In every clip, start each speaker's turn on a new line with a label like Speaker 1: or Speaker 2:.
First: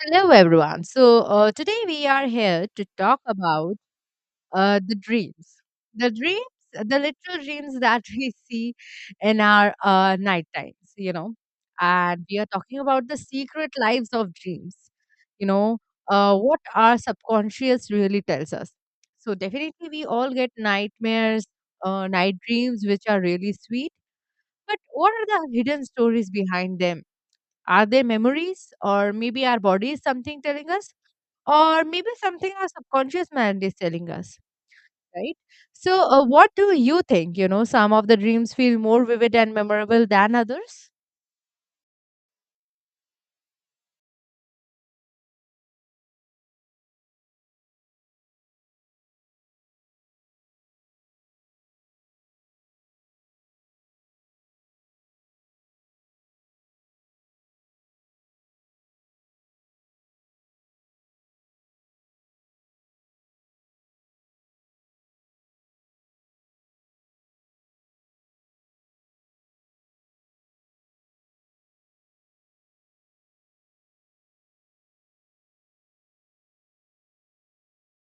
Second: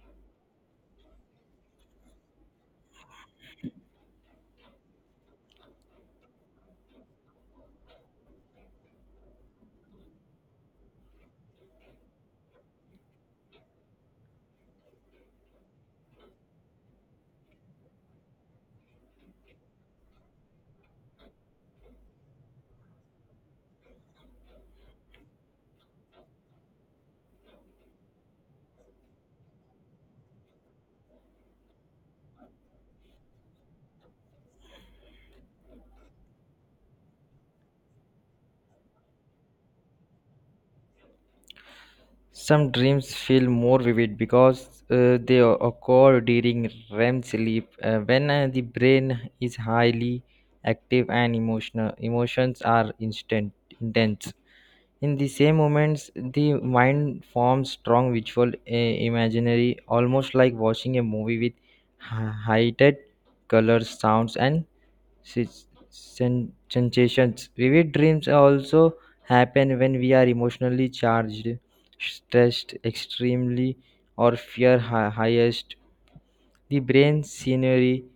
Speaker 1: Hello, everyone. Today we are here to talk about the dreams. The dreams, the literal dreams that we see in our night times, And we are talking about the secret lives of dreams, you know, what our subconscious really tells us. So, definitely, we all get nightmares, night dreams, which are really sweet. But what are the hidden stories behind them? Are they memories, or maybe our body is something telling us? Or maybe something our subconscious mind is telling us. Right. So, what do you think? Some of the dreams feel more vivid and memorable than others.
Speaker 2: Some dreams feel more vivid because they occur during REM sleep when the brain is highly active and emotional. Emotions are instant intense. In the same moments, the mind forms strong visual imaginary, almost like watching a movie with heightened colors, sounds, and sensations. Vivid dreams also happen when we are emotionally charged, stressed extremely, or fear highest. The brain scenery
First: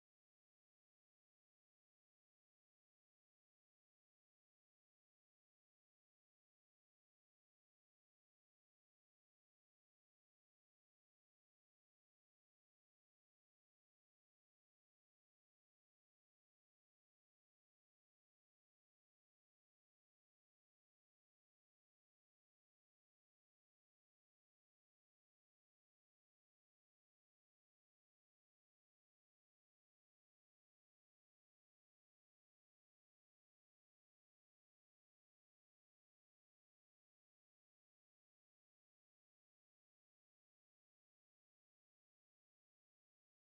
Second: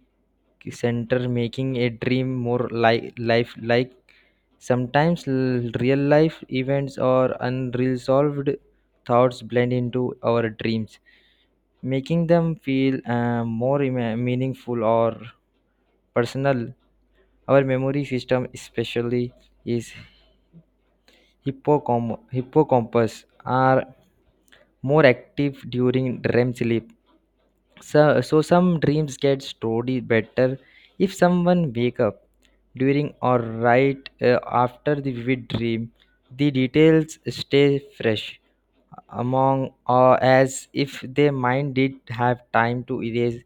Speaker 2: center making a dream more life like. Sometimes real life events or unresolved thoughts blend into our dreams making them feel more meaningful or personal. Our memory system, especially is hippocampus, are more active during REM sleep. So some dreams get stored better if someone wake up during or right after the vivid dream. The details stay fresh among or as if their mind did have time to erase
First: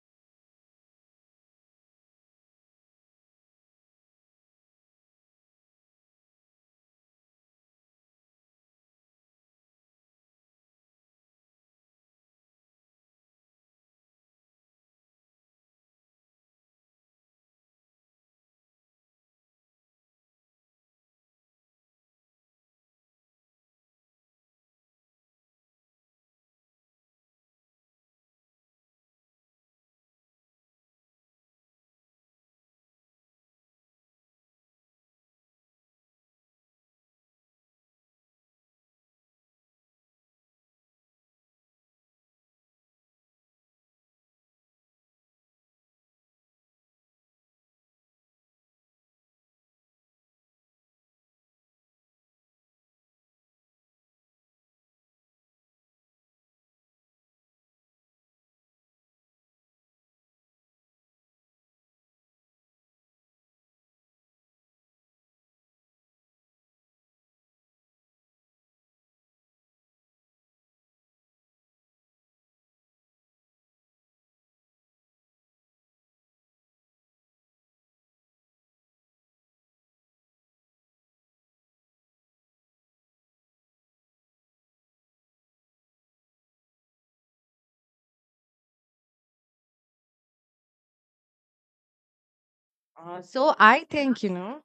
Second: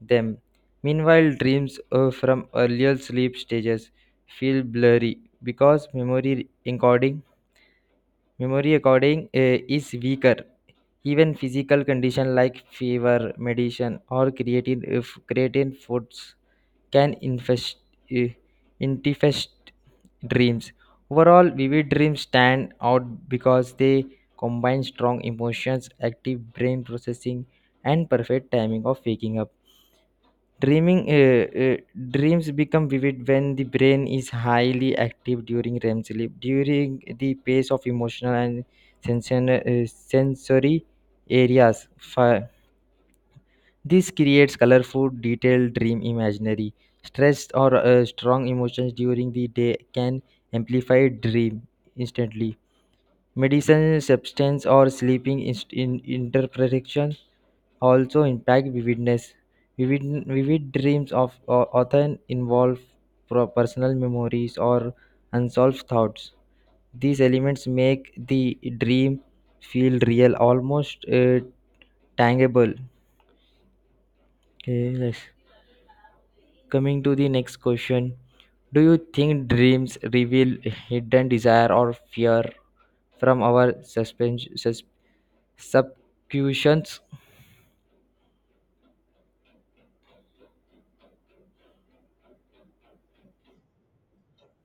Speaker 2: them. Meanwhile, dreams from earlier sleep stages feel blurry because memory encoding memory according is weaker. Even physical condition, like fever, medicine, or creatine, if creatine foods can infest, eh, infest dreams. Overall, vivid dreams stand out because they combine strong emotions, active brain processing, and perfect timing of waking up. Dreaming Dreams become vivid when the brain is highly active during REM sleep. During the pace of emotional and sensory areas, this creates colorful, detailed dream imaginary. Stress or strong emotions during the day can amplify dream instantly. Medicine, substance, or sleeping in interpretation also impact vividness. Vivid dreams often involve personal memories or unsolved thoughts. These elements make the dream feel real, almost tangible. Okay, yes. Coming to the next question, do you think dreams reveal hidden desire or fear from our suspense, subconscious?
Speaker 1: So I think, you know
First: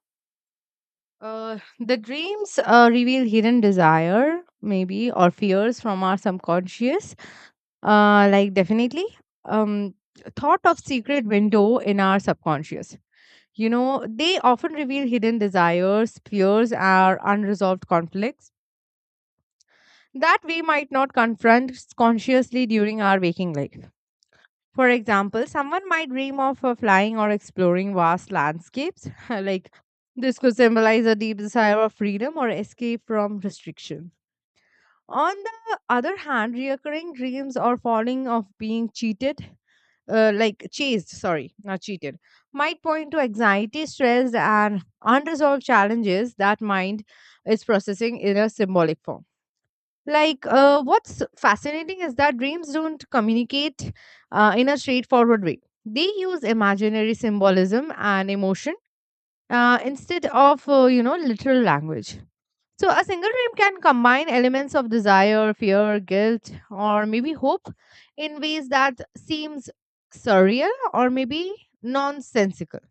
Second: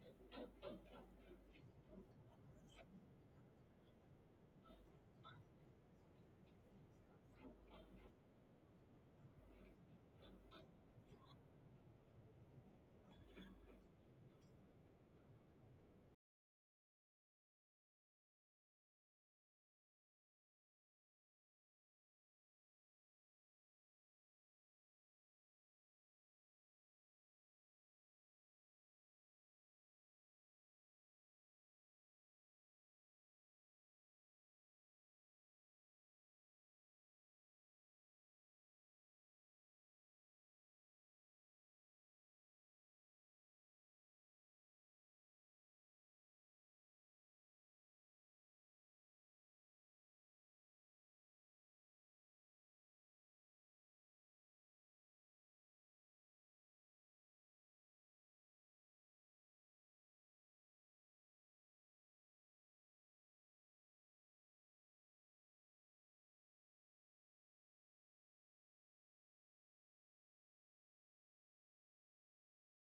Speaker 1: uh, the dreams reveal hidden desire, maybe, or fears from our subconscious. Like, definitely, um, thought of secret window in our subconscious, you know. They often reveal hidden desires, fears, our unresolved conflicts that we might not confront consciously during our waking life. For example, someone might dream of flying or exploring vast landscapes. Like, this could symbolize a deep desire of freedom or escape from restriction. On the other hand, reoccurring dreams or falling of being cheated, like chased, sorry, not cheated, might point to anxiety, stress, and unresolved challenges that mind is processing in a symbolic form. What's fascinating is that dreams don't communicate in a straightforward way. They use imaginary symbolism and emotion instead of, you know, literal language. So, a single dream can combine elements of desire, fear, guilt, or maybe hope in ways that seems surreal or maybe nonsensical.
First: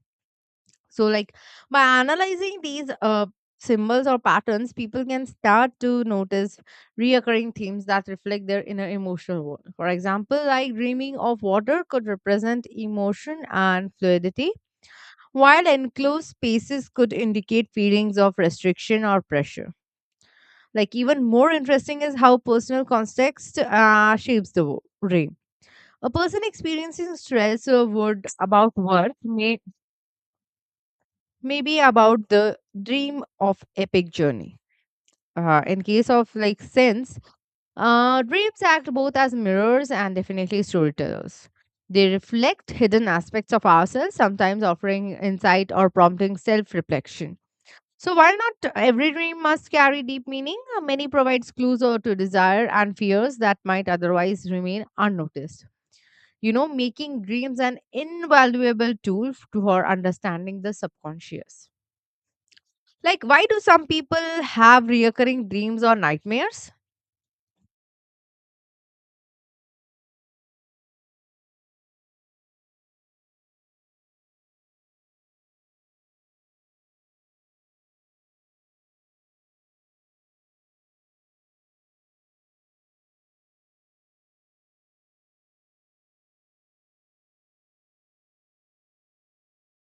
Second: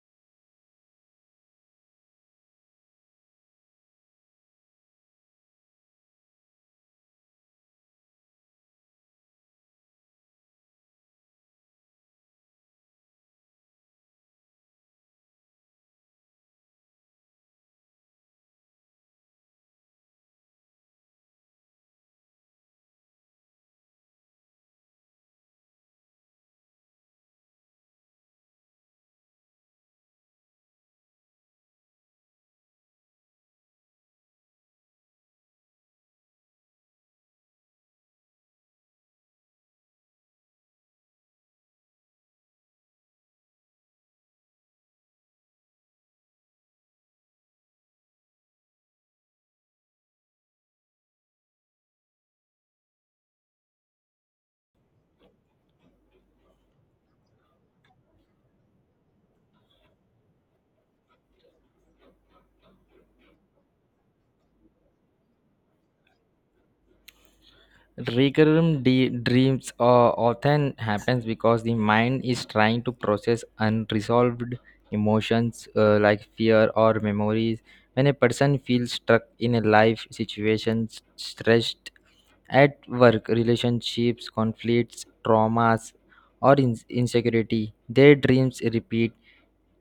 Speaker 1: So, like, by analyzing these symbols or patterns, people can start to notice reoccurring themes that reflect their inner emotional world. For example, like dreaming of water could represent emotion and fluidity, while enclosed spaces could indicate feelings of restriction or pressure. Like, even more interesting is how personal context shapes the dream. A person experiencing stress or worried about work may maybe about the dream of epic journey. In case of like sense, dreams act both as mirrors and definitely storytellers. They reflect hidden aspects of ourselves, sometimes offering insight or prompting self reflection. So, while not every dream must carry deep meaning, many provides clues or to desire and fears that might otherwise remain unnoticed. You know, making dreams an invaluable tool to for understanding the subconscious. Like, why do some people have reoccurring dreams or nightmares?
Speaker 2: Recurrent dreams often happens because the mind is trying to process unresolved emotions like fear or memories. When a person feels stuck in a life situation, stressed at work, relationships, conflicts, traumas, or insecurity, their dreams repeat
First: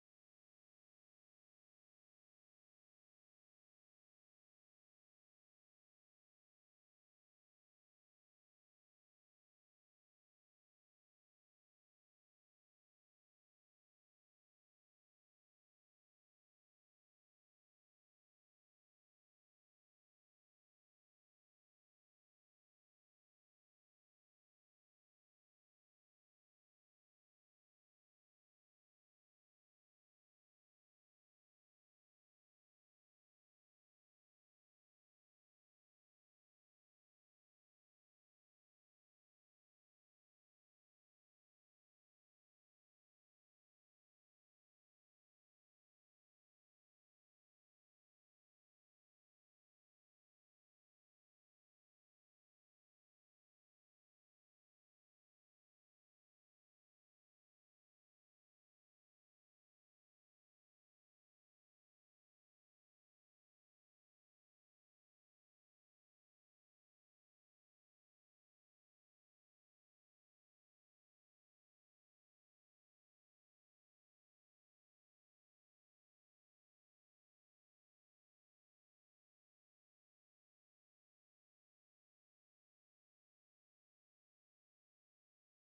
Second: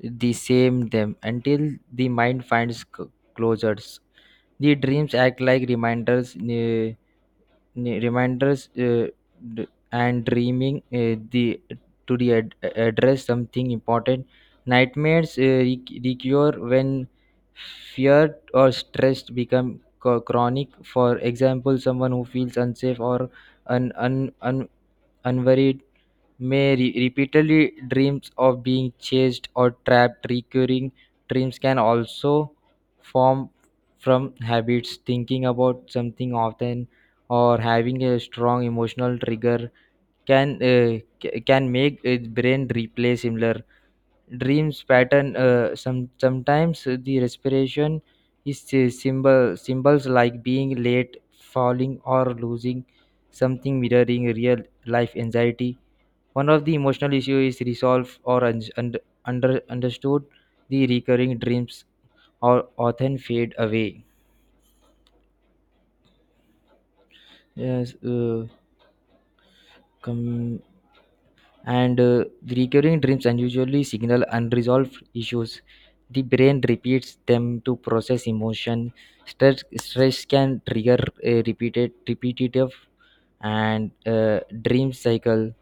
Speaker 2: the same them until the mind finds closures. The dreams act like reminders reminders, and dreaming the to the address something important. Nightmares recur when fear or stress become chronic. For example, someone who feels unsafe or un- un- un- unworried Mary repeatedly dreams of being chased or trapped. Recurring dreams can also form from habits, thinking about something often, or having a strong emotional trigger can can make a brain replay similar dreams pattern. Some sometimes the respiration is uh, symbols like being late, falling, or losing something mirroring real life anxiety one of the emotional issue is resolved or understood. The recurring dreams are often fade away. Yes, come and the recurring dreams unusually signal unresolved issues. The brain repeats them to process emotion. Stress can trigger a repetitive, and dream cycle.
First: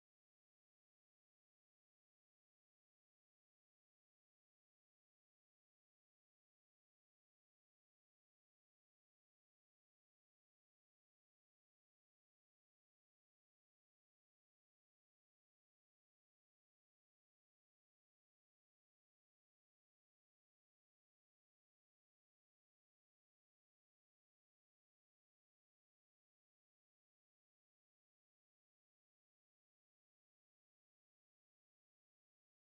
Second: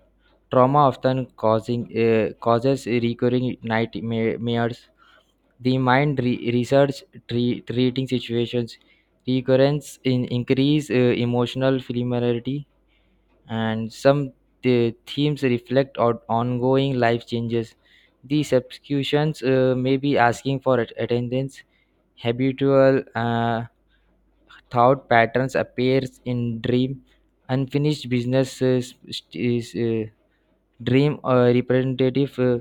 Speaker 2: Trauma often causing causes recurring nightmares. The mind research treating situations recurrence in increase emotional familiarity, and some the themes reflect on ongoing life changes. The subscriptions may be asking for attendance. Habitual thought patterns appears in dream. Unfinished business is dream representative.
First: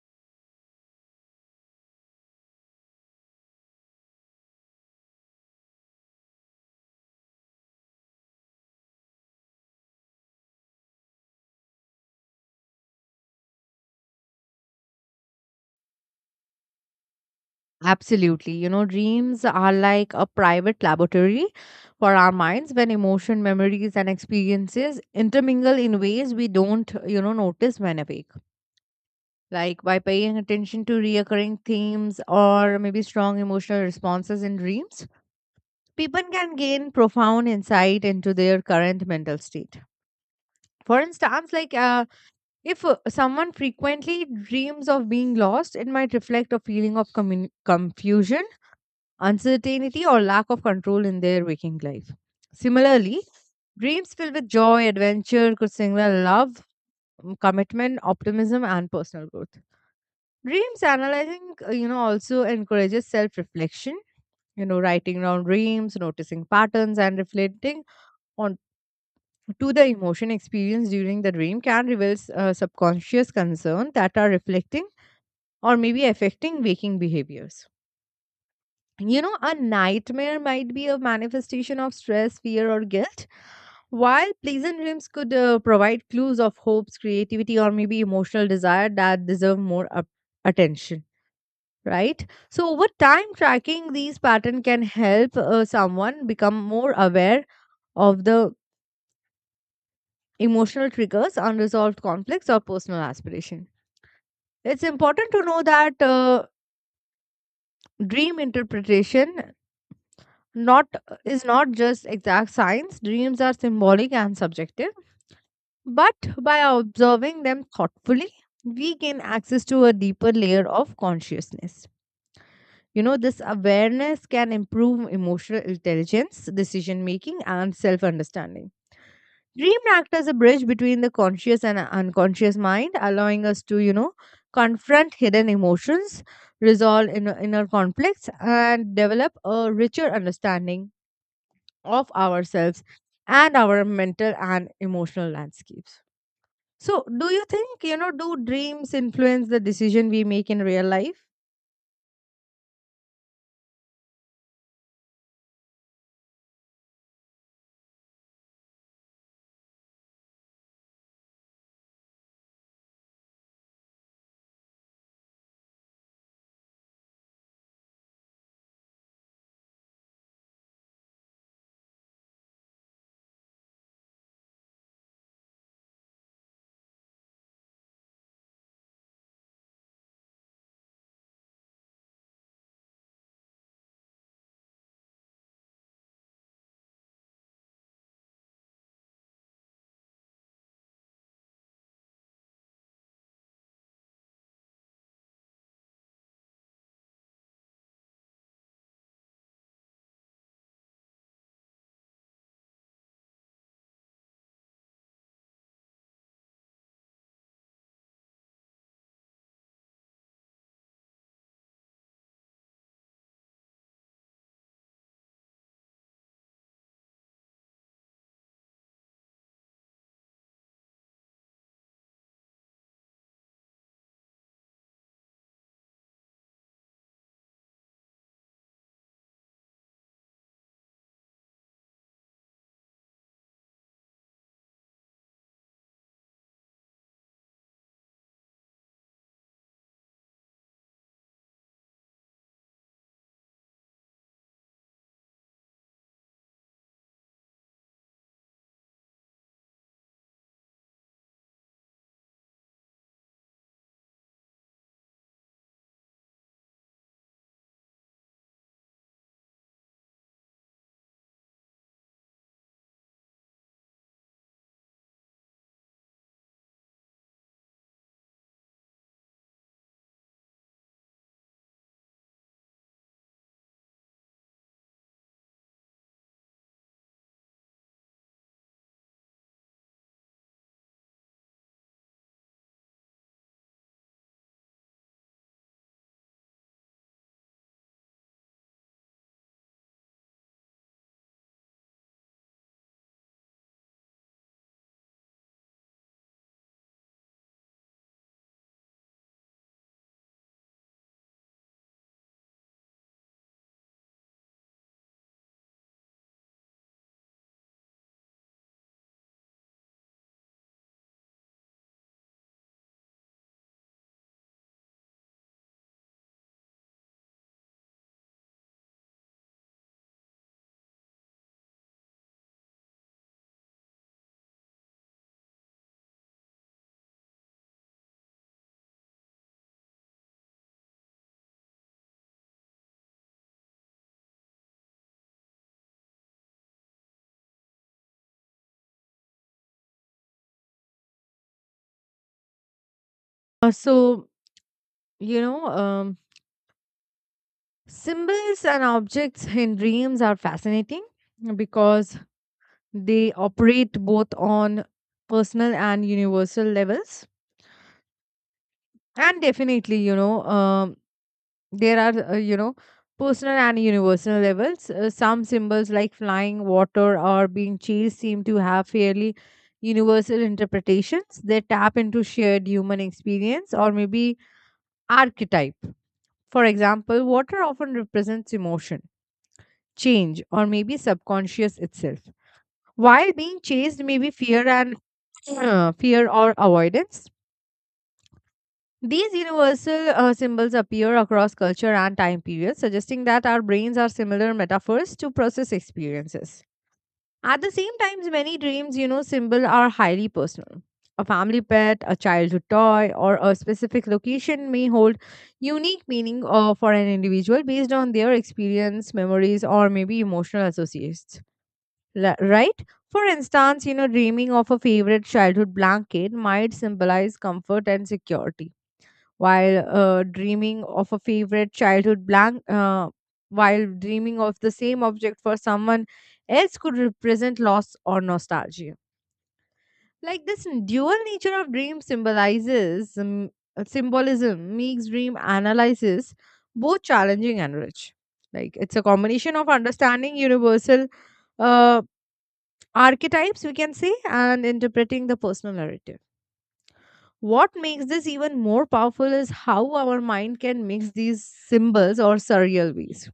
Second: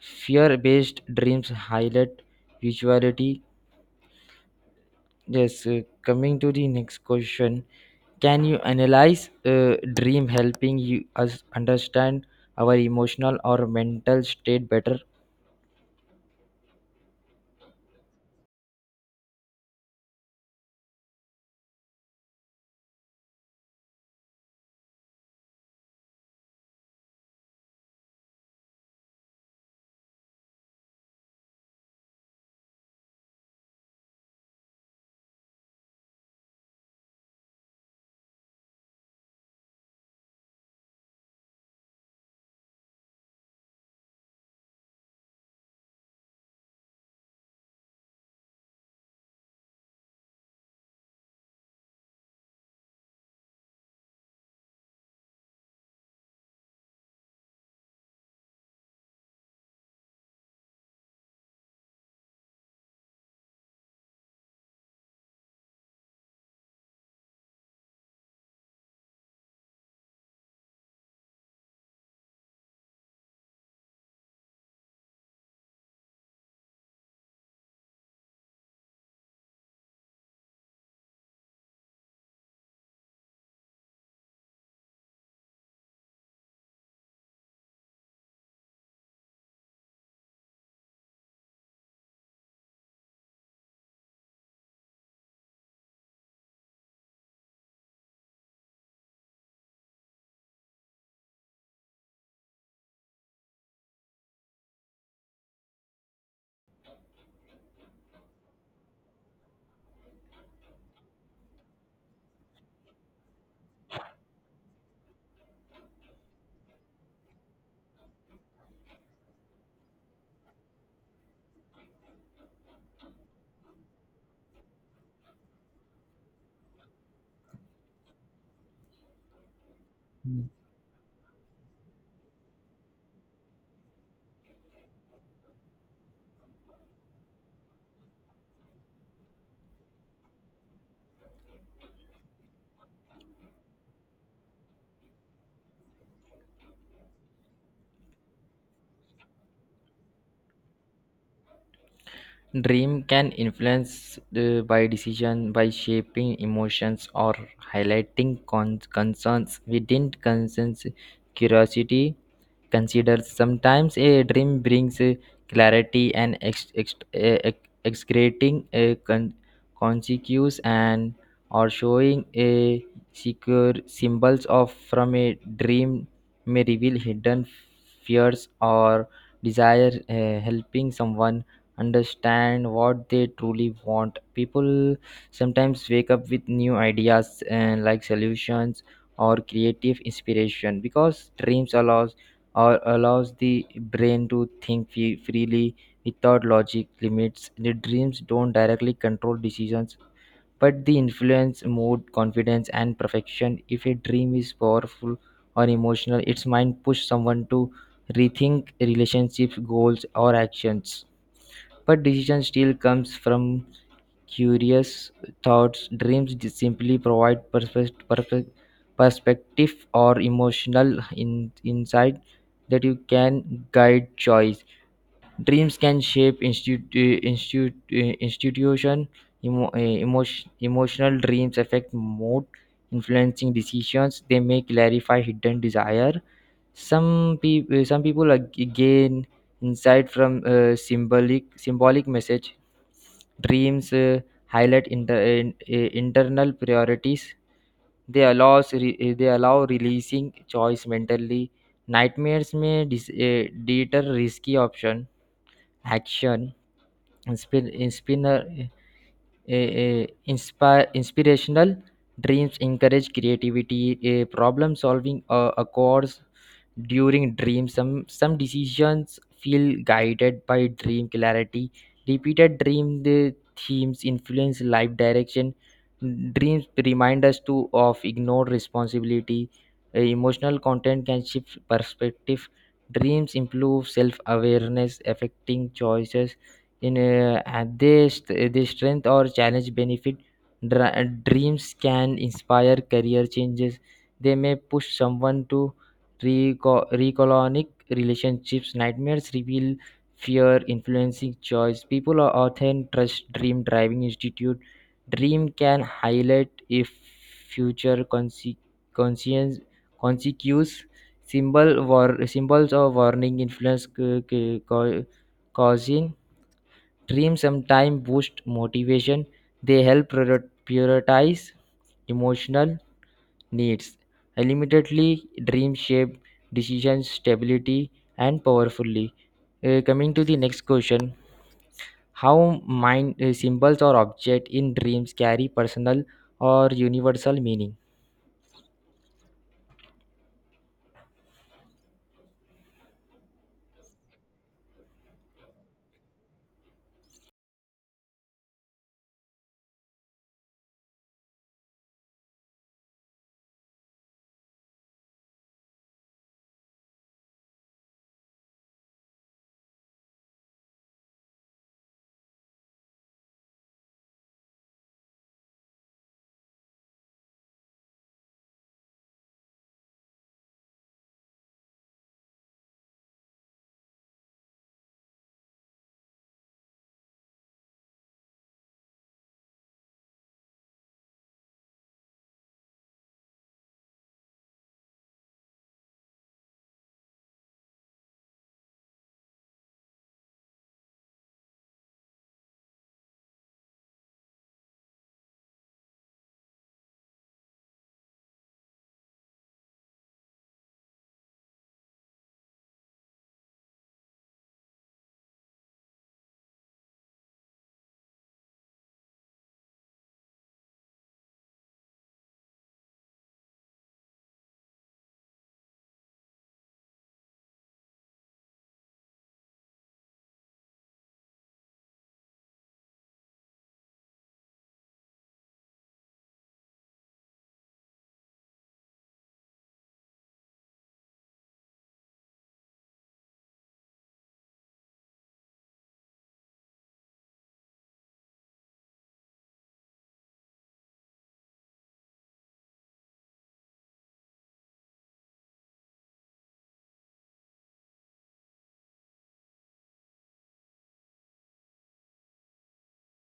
Speaker 2: Fear-based dreams highlight visuality. Yes, coming to the next question, can you analyze dream helping you us understand our emotional or mental state better?
Speaker 1: Absolutely. You know, dreams are like a private laboratory for our minds when emotion, memories, and experiences intermingle in ways we don't, you know, notice when awake. Like, by paying attention to reoccurring themes or maybe strong emotional responses in dreams, people can gain profound insight into their current mental state. For instance, if someone frequently dreams of being lost, it might reflect a feeling of confusion, uncertainty, or lack of control in their waking life. Similarly, dreams filled with joy, adventure could signal love, mm, commitment, optimism, and personal growth. Dreams analyzing, you know, also encourages self reflection, you know, writing down dreams, noticing patterns, and reflecting on to the emotion experienced during the dream can reveal subconscious concern that are reflecting or maybe affecting waking behaviors. You know, a nightmare might be a manifestation of stress, fear, or guilt, while pleasant dreams could provide clues of hopes, creativity, or maybe emotional desire that deserve more attention, right? So, over time, tracking these patterns can help someone become more aware of the emotional triggers, unresolved conflicts, or personal aspiration. It's important to know that dream interpretation not is not just exact science. Dreams are symbolic and subjective, but by observing them thoughtfully, we gain access to a deeper layer of consciousness. You know, this awareness can improve emotional intelligence, decision making, and self understanding. Dream act as a bridge between the conscious and unconscious mind, allowing us to, you know, confront hidden emotions, resolve inner conflicts, and develop a richer understanding of ourselves and our mental and emotional landscapes. So, do you think, you know, do dreams influence the decision we make in real life?
Speaker 2: Dream can influence the by decision by shaping emotions or highlighting concerns not concerns curiosity considers. Sometimes a dream brings clarity and excreting a consequence and or showing a secure symbols of from a dream may reveal hidden fears or desire, helping someone understand what they truly want. People sometimes wake up with new ideas and like solutions or creative inspiration because dreams allows or allows the brain to think freely without logic limits. The dreams don't directly control decisions, but they influence mood, confidence, and perfection. If a dream is powerful or emotional, its mind push someone to rethink relationships, goals, or actions. But decision still comes from curious thoughts. Dreams simply provide perfect perspective or emotional in, insight that you can guide choice. Dreams can shape institution. Emotional dreams affect mood, influencing decisions. They may clarify hidden desire. Some people gain insight from uh, symbolic message. Dreams highlight internal priorities. They allows they allow releasing choice mentally. Nightmares may deter risky option action. Inspir- inspinner, uh, inspire Inspirational dreams encourage creativity, problem solving occurs during dreams. Some decisions feel guided by dream clarity. Repeated dream the themes influence life direction. Dreams remind us to of ignored responsibility. Emotional content can shift perspective. Dreams improve self-awareness affecting choices in and they, they strength or challenge benefit. Dreams can inspire career changes. They may push someone to recolonic relationships. Nightmares reveal fear influencing choice. People are often trust dream driving institute. Dream can highlight if future conse- conscience consequences. Symbols of warning influence causing. Dreams sometimes boost motivation. They help prioritize emotional needs. Ultimately, dream shape decisions, stability, and powerfully. Coming to the next question, how mind symbols or object in dreams carry personal or universal meaning?
Speaker 1: So, you know, symbols and objects in dreams are fascinating because they operate both on personal and universal levels. And definitely, you know, there are, you know, personal and universal levels. Some symbols like flying, water, or being chased seem to have fairly universal interpretations. They tap into shared human experience or maybe archetype. For example, water often represents emotion, change, or maybe subconscious itself. While being chased may be fear and fear or avoidance. These universal symbols appear across culture and time periods, suggesting that our brains are similar metaphors to process experiences. At the same time, many dreams, you know, symbol are highly personal. A family pet, a childhood toy, or a specific location may hold unique meaning for an individual based on their experience, memories, or maybe emotional associates. Right? For instance, you know, dreaming of a favorite childhood blanket might symbolize comfort and security, while dreaming of a favorite childhood blank while dreaming of the same object for someone else could represent loss or nostalgia. Like, this dual nature of dream symbolizes symbolism makes dream analysis both challenging and rich. Like, it's a combination of understanding universal uh, archetypes, we can say, and interpreting the personal narrative. What makes this even more powerful is how our mind can mix these symbols or surreal ways.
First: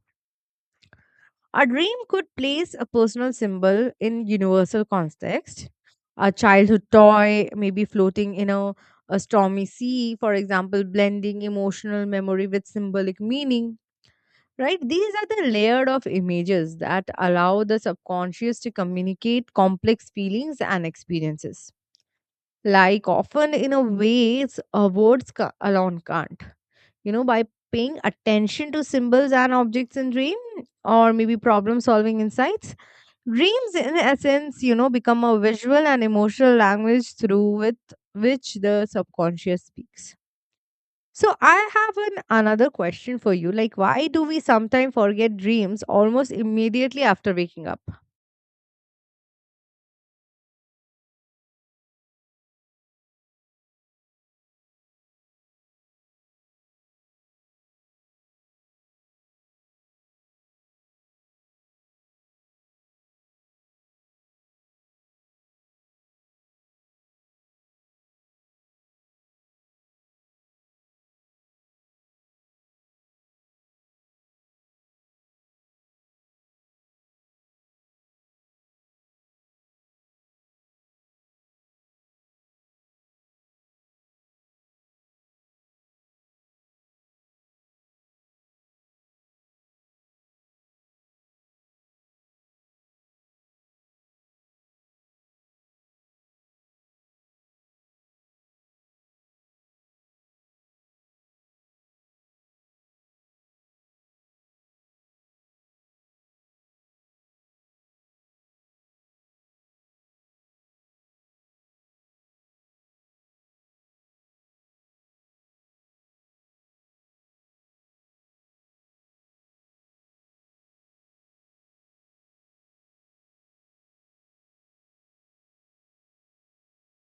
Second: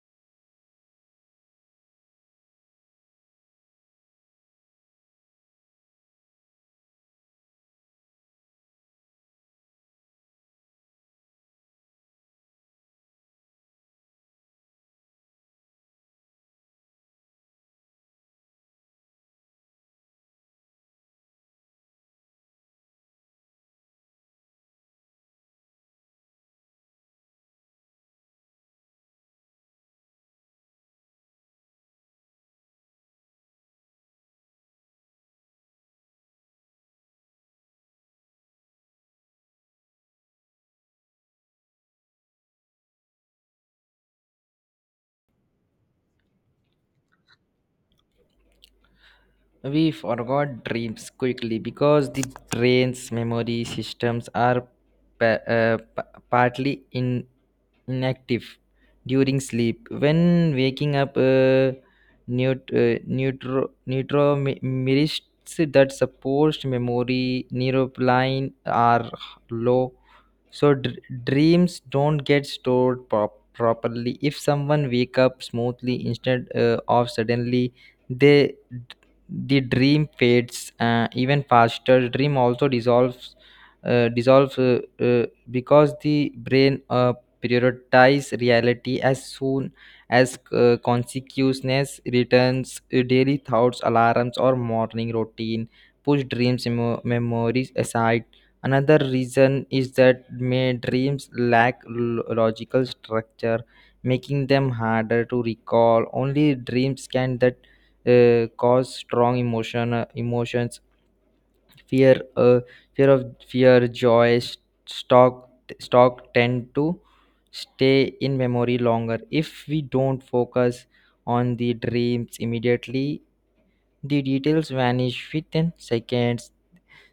Speaker 1: A dream could place a personal symbol in universal context. A childhood toy maybe floating in a stormy sea, for example, blending emotional memory with symbolic meaning. Right? These are the layered of images that allow the subconscious to communicate complex feelings and experiences. Like, often in a way, it's, words alone can't. You know, by paying attention to symbols and objects in dream or maybe problem solving insights, dreams in essence, you know, become a visual and emotional language through with which the subconscious speaks. So, I have an another question for you. Like, why do we sometimes forget dreams almost immediately after waking up?
Speaker 2: We forgot dreams quickly because the brain's memory systems are pa- uh, pa- partly inactive during sleep. When waking up, neuromerits that supposed memory neuropline are low, so dreams don't get stored properly. If someone wake up smoothly instead of suddenly, they the dream fades even faster. Dream also dissolves uh, dissolves uh, uh, because the brain prioritize reality as soon as consciousness returns. Uh, daily thoughts alarms or morning routine push dreams memories aside. Another reason is that may dreams lack logical structure making them harder to recall. Only dreams can that cause strong emotions, fear uh, fear, joy, stock stock tend to stay in memory longer. If we don't focus on the dreams immediately the details vanish within seconds.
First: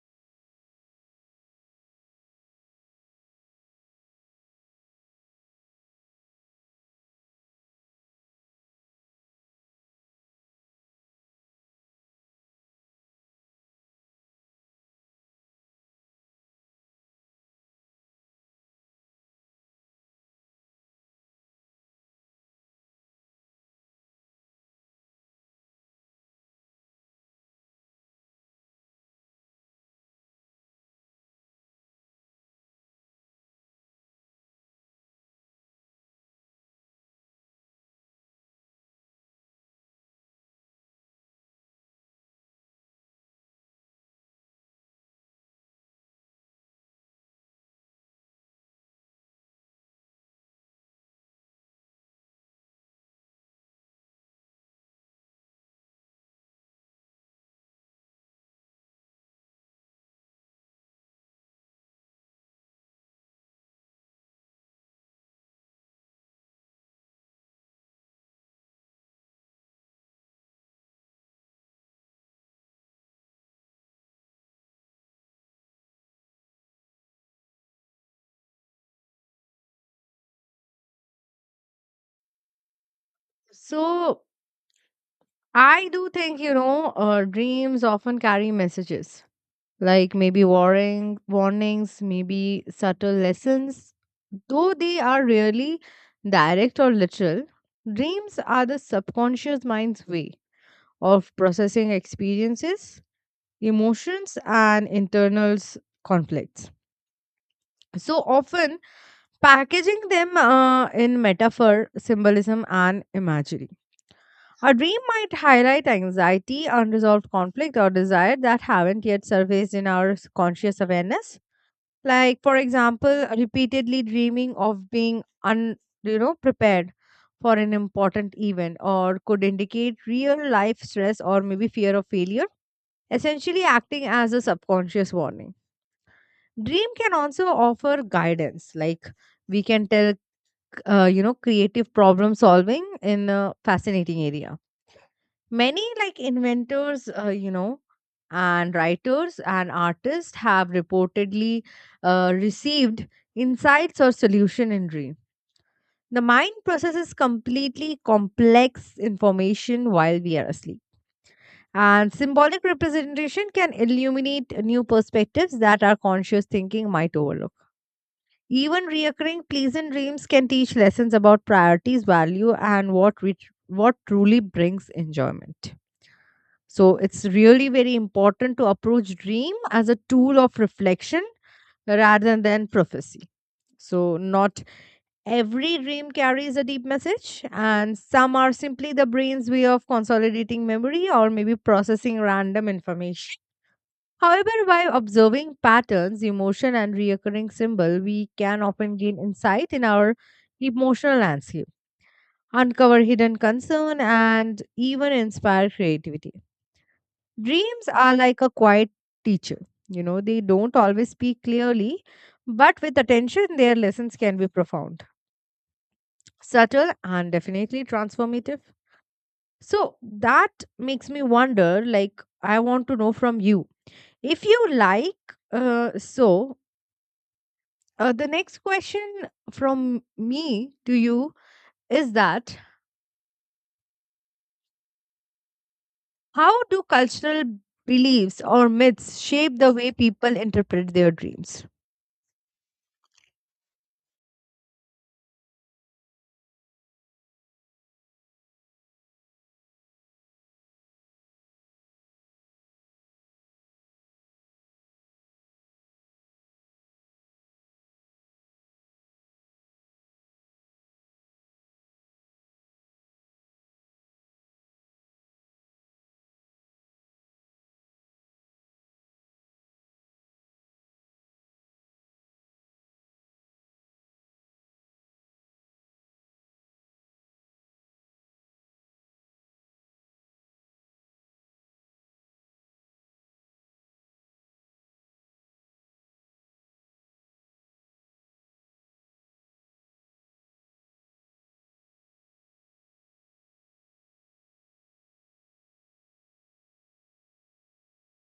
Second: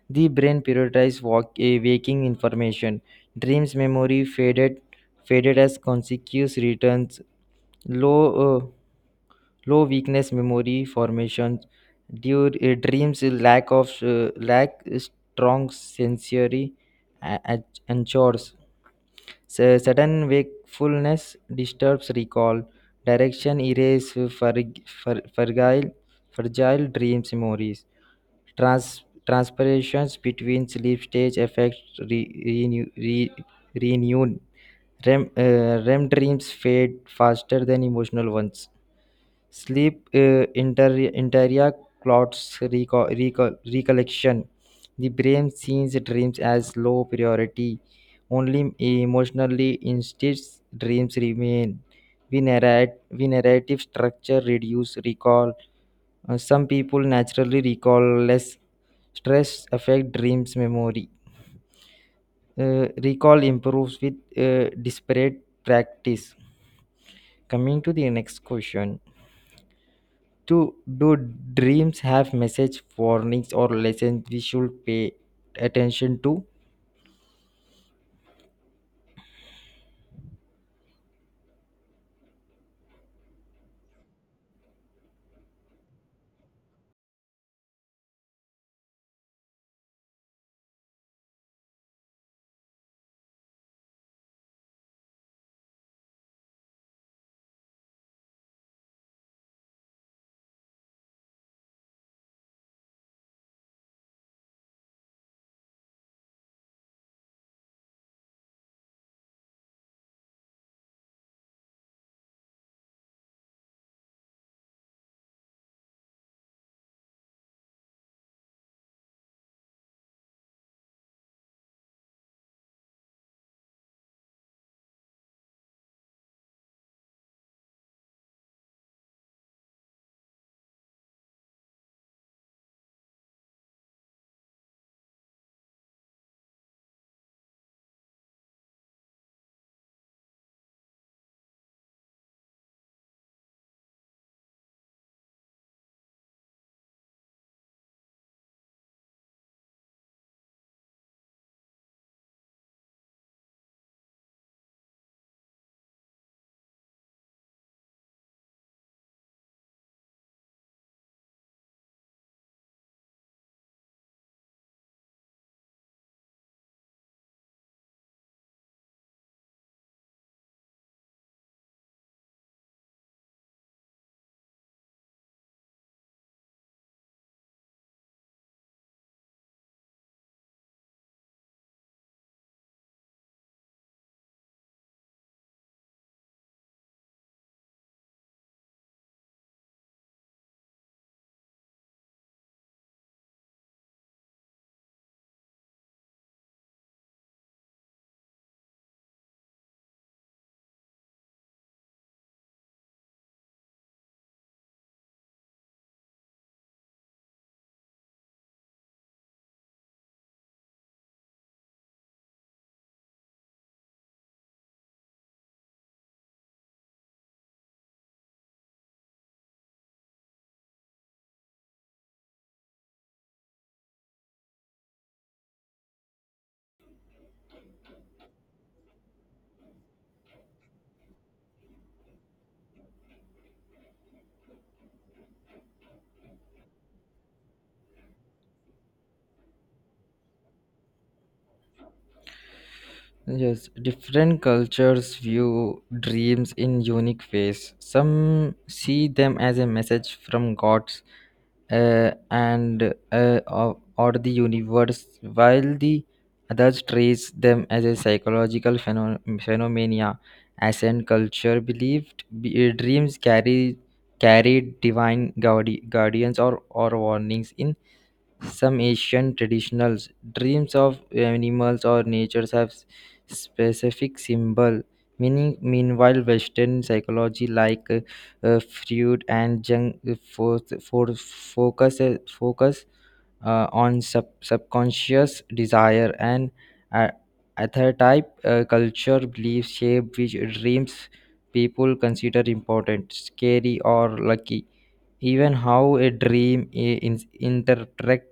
Speaker 2: The brain prioritizes waking information. Dreams memory faded as consequence returns low. uh, Low weakness memory formation due dreams lack strong sensory a- a- ensures. Sudden wakefulness disturbs recall. Direction erase frig- fr- fragile fragile dreams memories. Trans- Transpirations between sleep stage affect re- renew- re- renewed REM, REM dreams fade faster than emotional ones. Sleep interior clouds recollection. The brain sees dreams as low priority. Only emotionally instilled dreams remain. We narrative structure reduce recall. Some people naturally recall less. Stress affect dreams memory. Recall improves with disparate practice. Coming to the next question, to do dreams have message warnings or lessons we should pay attention to?
Speaker 1: So, I do think, you know, dreams often carry messages like, maybe, warnings, maybe subtle lessons, though they are rarely direct or literal. Dreams are the subconscious mind's way of processing experiences, emotions, and internal conflicts, so often packaging them in metaphor, symbolism, and imagery. A dream might highlight anxiety, unresolved conflict, or desire that haven't yet surfaced in our conscious awareness. Like, for example, repeatedly dreaming of being un, you know, prepared for an important event or could indicate real life stress or maybe fear of failure, essentially acting as a subconscious warning. Dream can also offer guidance. Like, we can tell, you know, creative problem solving in a fascinating area. Many like inventors, you know, and writers and artists have reportedly received insights or solution in dream. The mind processes completely complex information while we are asleep. And symbolic representation can illuminate new perspectives that our conscious thinking might overlook. Even reoccurring pleasant dreams can teach lessons about priorities, value, and what truly brings enjoyment. So, it's really very important to approach dream as a tool of reflection rather than prophecy. So, not every dream carries a deep message, and some are simply the brain's way of consolidating memory or maybe processing random information. However, by observing patterns, emotion, and reoccurring symbol, we can often gain insight in our emotional landscape, uncover hidden concern, and even inspire creativity. Dreams are like a quiet teacher. You know, they don't always speak clearly, but with attention, their lessons can be profound, subtle, and definitely transformative. So, that makes me wonder, like, I want to know from you. If you like, so The next question from me to you is that, how do cultural beliefs or myths shape the way people interpret their dreams?
Speaker 2: Yes, different cultures view dreams in unique ways. Some see them as a message from gods or the universe, while the others trace them as a psychological phenomena. Ascent culture believed be, dreams carry carried divine guardians or warnings in some Asian traditionals. Dreams of animals or natures have specific symbol meaning. Meanwhile, Western psychology like Freud and Jung for focus focus on subconscious desire and uh, archetype. Uh, culture belief shape which dreams people consider important, scary or lucky. Even how a dream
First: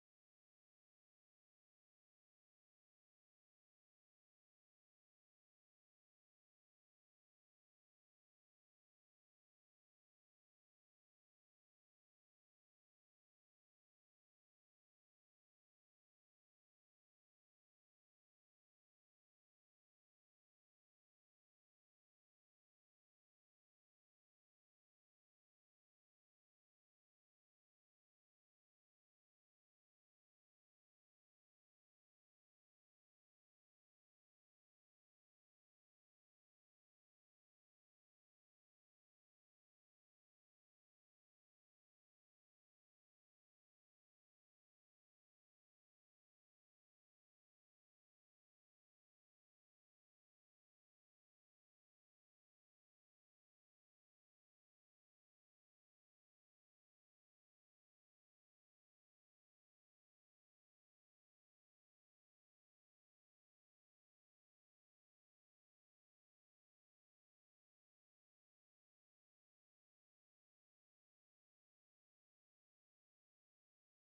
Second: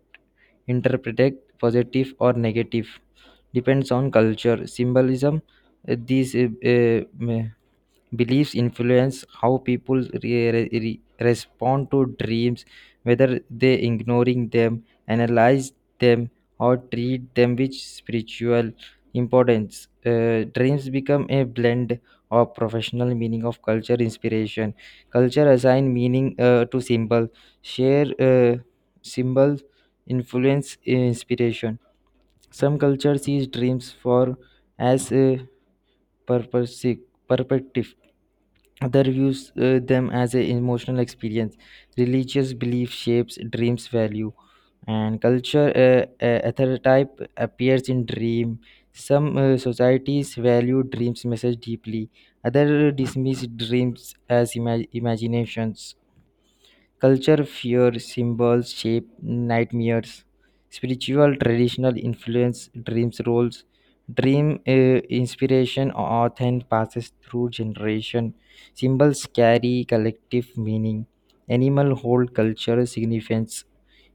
Speaker 2: interpreted positive or negative depends on culture symbolism. These uh, Beliefs influence how people respond to dreams, whether they ignoring them, analyze them, or treat them with spiritual importance. Dreams become a blend of professional meaning of culture inspiration. Culture assign meaning to symbol, share symbol influence inspiration. Some culture sees dreams for as a purpose perspective. Other views them as an emotional experience. Religious belief shapes dreams value, and culture archetype appears in dream. Some societies value dreams message deeply. Other dismiss dreams as imaginations. Culture, fear, symbols, shape, nightmares, spiritual, traditional influence, dreams, roles, dream inspiration, often passes through generation. Symbols carry collective meaning. Animal hold cultural significance.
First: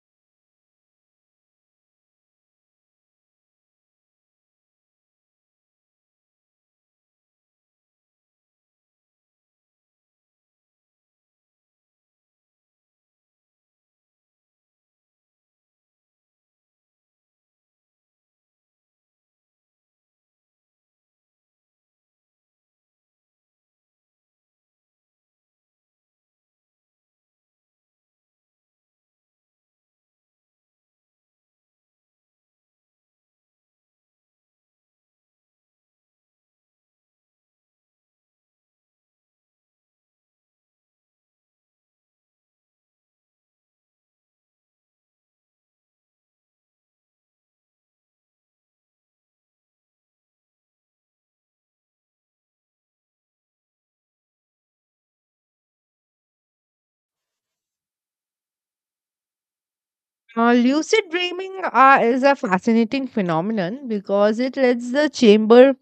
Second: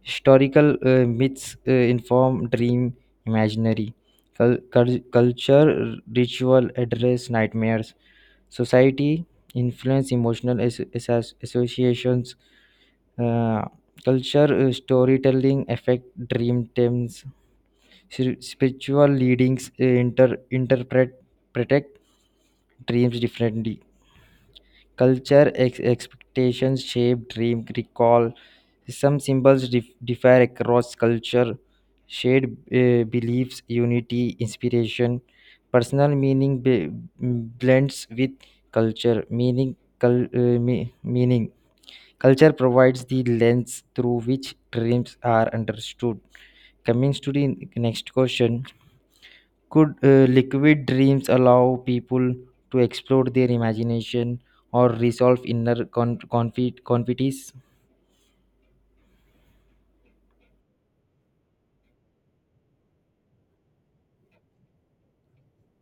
Speaker 2: Historical myths inform dream imaginary. Culture, ritual address nightmares. Society influence emotional associations. uh, Culture storytelling affect dream themes. Spiritual leadings interpret protect dreams differently. Culture expectations shape dream recall. Some symbols differ across culture. Shared beliefs unity inspiration. Personal meaning blends with culture meaning cul- uh, me- meaning Culture provides the lens through which dreams are understood. Coming to the next question, could liquid dreams allow people to explore their imagination or resolve inner conflicts?
Speaker 1: Lucid dreaming is a fascinating phenomenon because it lets the chamber,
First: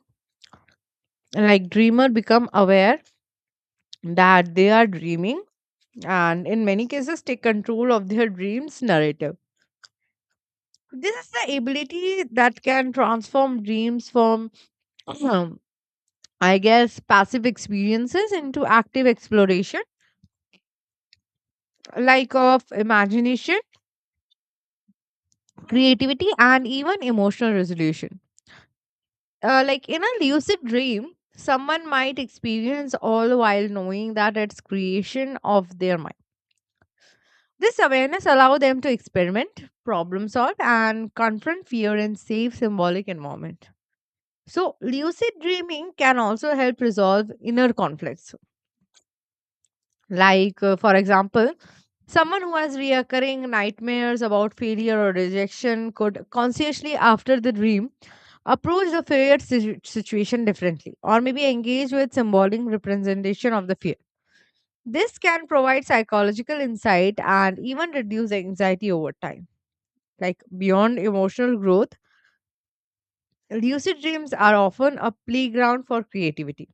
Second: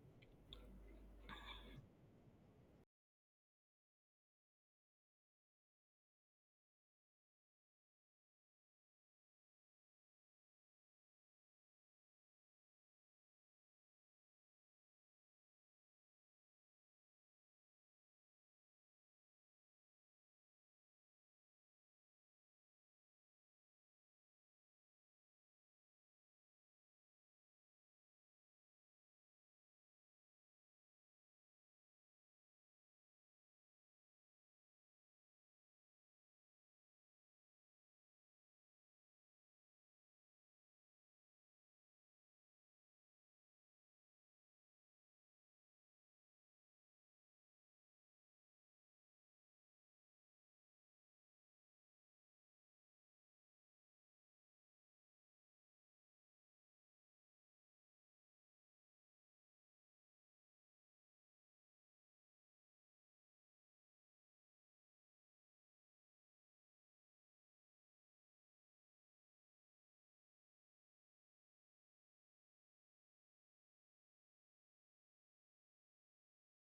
Speaker 1: like, dreamer become aware that they are dreaming, and in many cases take control of their dreams narrative. This is the ability that can transform dreams from I guess passive experiences into active exploration, like of imagination, creativity, and even emotional resolution. Like, in a lucid dream, someone might experience all while knowing that it's creation of their mind. This awareness allows them to experiment, problem solve, and confront fear in safe symbolic environment. So, lucid dreaming can also help resolve inner conflicts. For example, someone who has reoccurring nightmares about failure or rejection could consciously, after the dream, approach the feared situation differently or maybe engage with symbolic representation of the fear. This can provide psychological insight and even reduce anxiety over time. Like, beyond emotional growth, lucid dreams are often a playground for creativity.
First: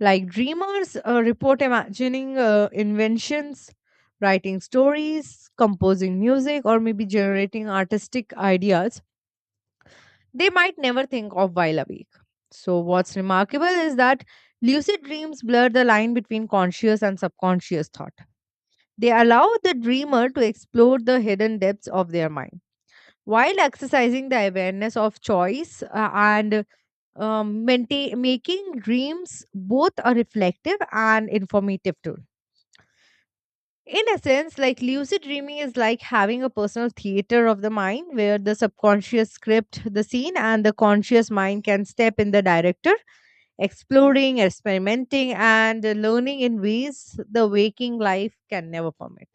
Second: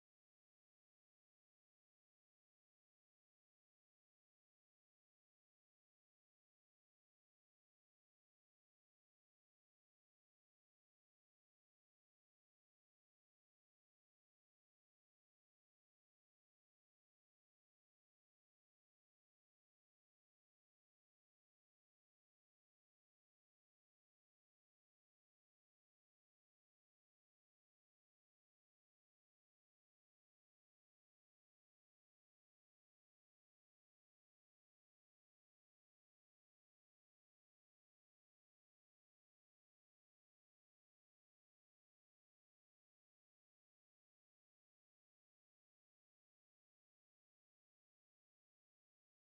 Speaker 1: Like, dreamers report imagining inventions, writing stories, composing music, or maybe generating artistic ideas they might never think of while awake. So, what's remarkable is that lucid dreams blur the line between conscious and subconscious thought. They allow the dreamer to explore the hidden depths of their mind while exercising the awareness of choice, and making dreams both a reflective and informative tool. In a sense, like, lucid dreaming is like having a personal theater of the mind where the subconscious script the scene and the conscious mind can step in the director, exploring, experimenting, and learning in ways the waking life can never permit.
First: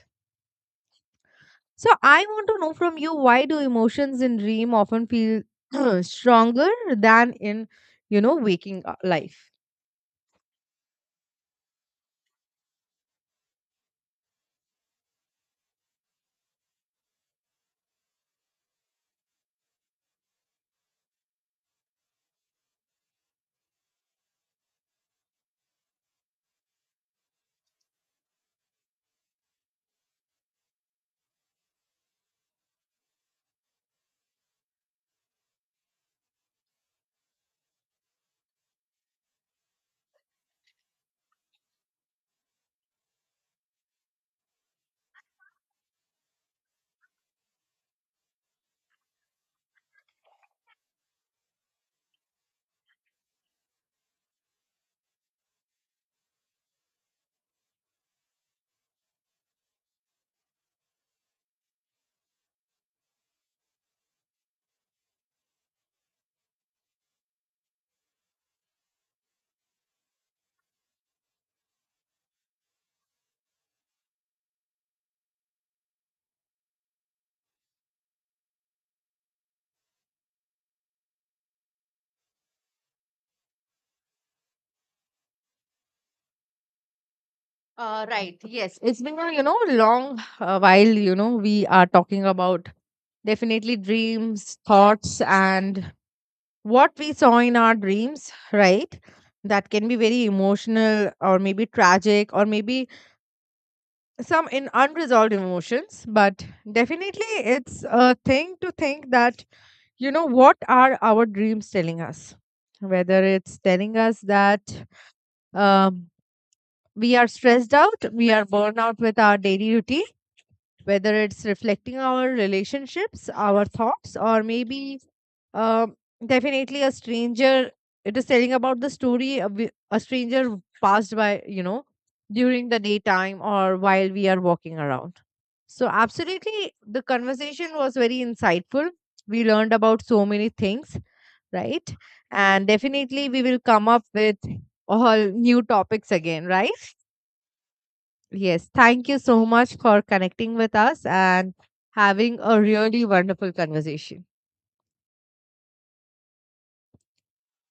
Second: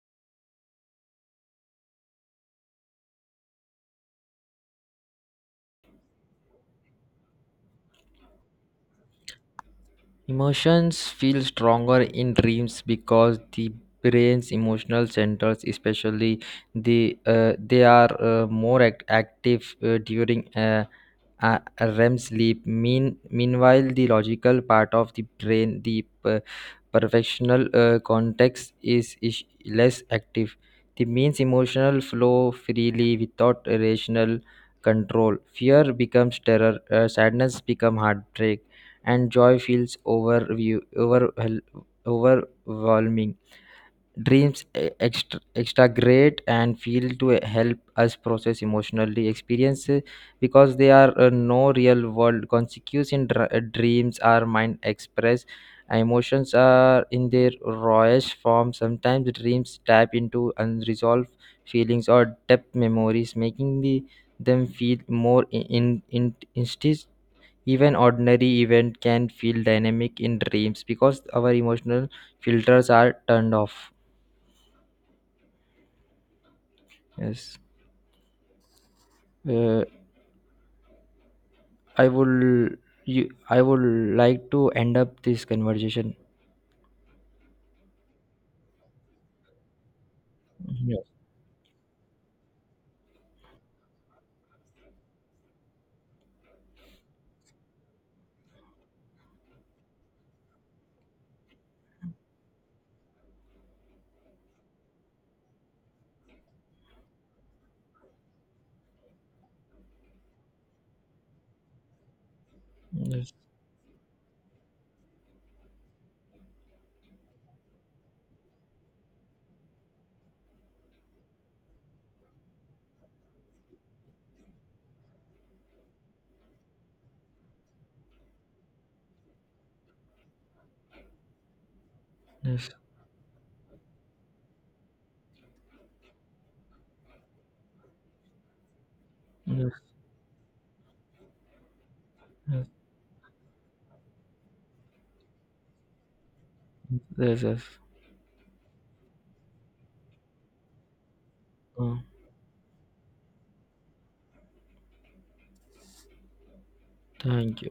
Speaker 1: So, I want to know from you, why do emotions in dream often feel stronger than in, you know, waking life?
Speaker 2: Emotions feel stronger in dreams because the brain's emotional centers, especially the they are more active during REM sleep. Meanwhile, the logical part of the brain, the perfectional context, is less active. The means emotional flow freely without rational control. Fear becomes terror. Sadness becomes heartbreak and joy feels overview overwhel overwhelming. Dreams extra, extra great and feel to help us process emotionally experiences because they are no real world consequences in dreams. Are mind express emotions are in their rawest form. Sometimes dreams tap into unresolved feelings or depth memories making the them feel more in. Even ordinary event can feel dynamic in dreams because our emotional filters are turned off. Yes. Uh, I would I would like to end up this conversation.
Speaker 1: Right. Yes. It's been a, you know, long while,
Speaker 2: Yes.
Speaker 1: you know. We are talking about definitely dreams, thoughts, and what we saw in our dreams, right? That can be very emotional or maybe tragic or maybe some in unresolved emotions. But definitely, it's a thing to think that, you know, what are our dreams telling us? Whether
Speaker 2: Yes.
Speaker 1: it's telling us that, um, we are stressed out, we are burned out with our daily routine, whether it's reflecting our relationships, our thoughts, or maybe, um, definitely a stranger. It is telling about the story of a stranger passed by, you know, during
Speaker 2: Yes.
Speaker 1: the daytime or while we are walking around. So, absolutely, the conversation was very insightful. We
Speaker 2: Yes.
Speaker 1: learned about so many things, right?
Speaker 2: Yes.
Speaker 1: And definitely, we will come up with all new topics again, right?
Speaker 2: Yes. Yes.
Speaker 1: Yes, thank you so much for connecting with us and
Speaker 2: Uh,
Speaker 1: having a really wonderful conversation.
Speaker 2: thank you.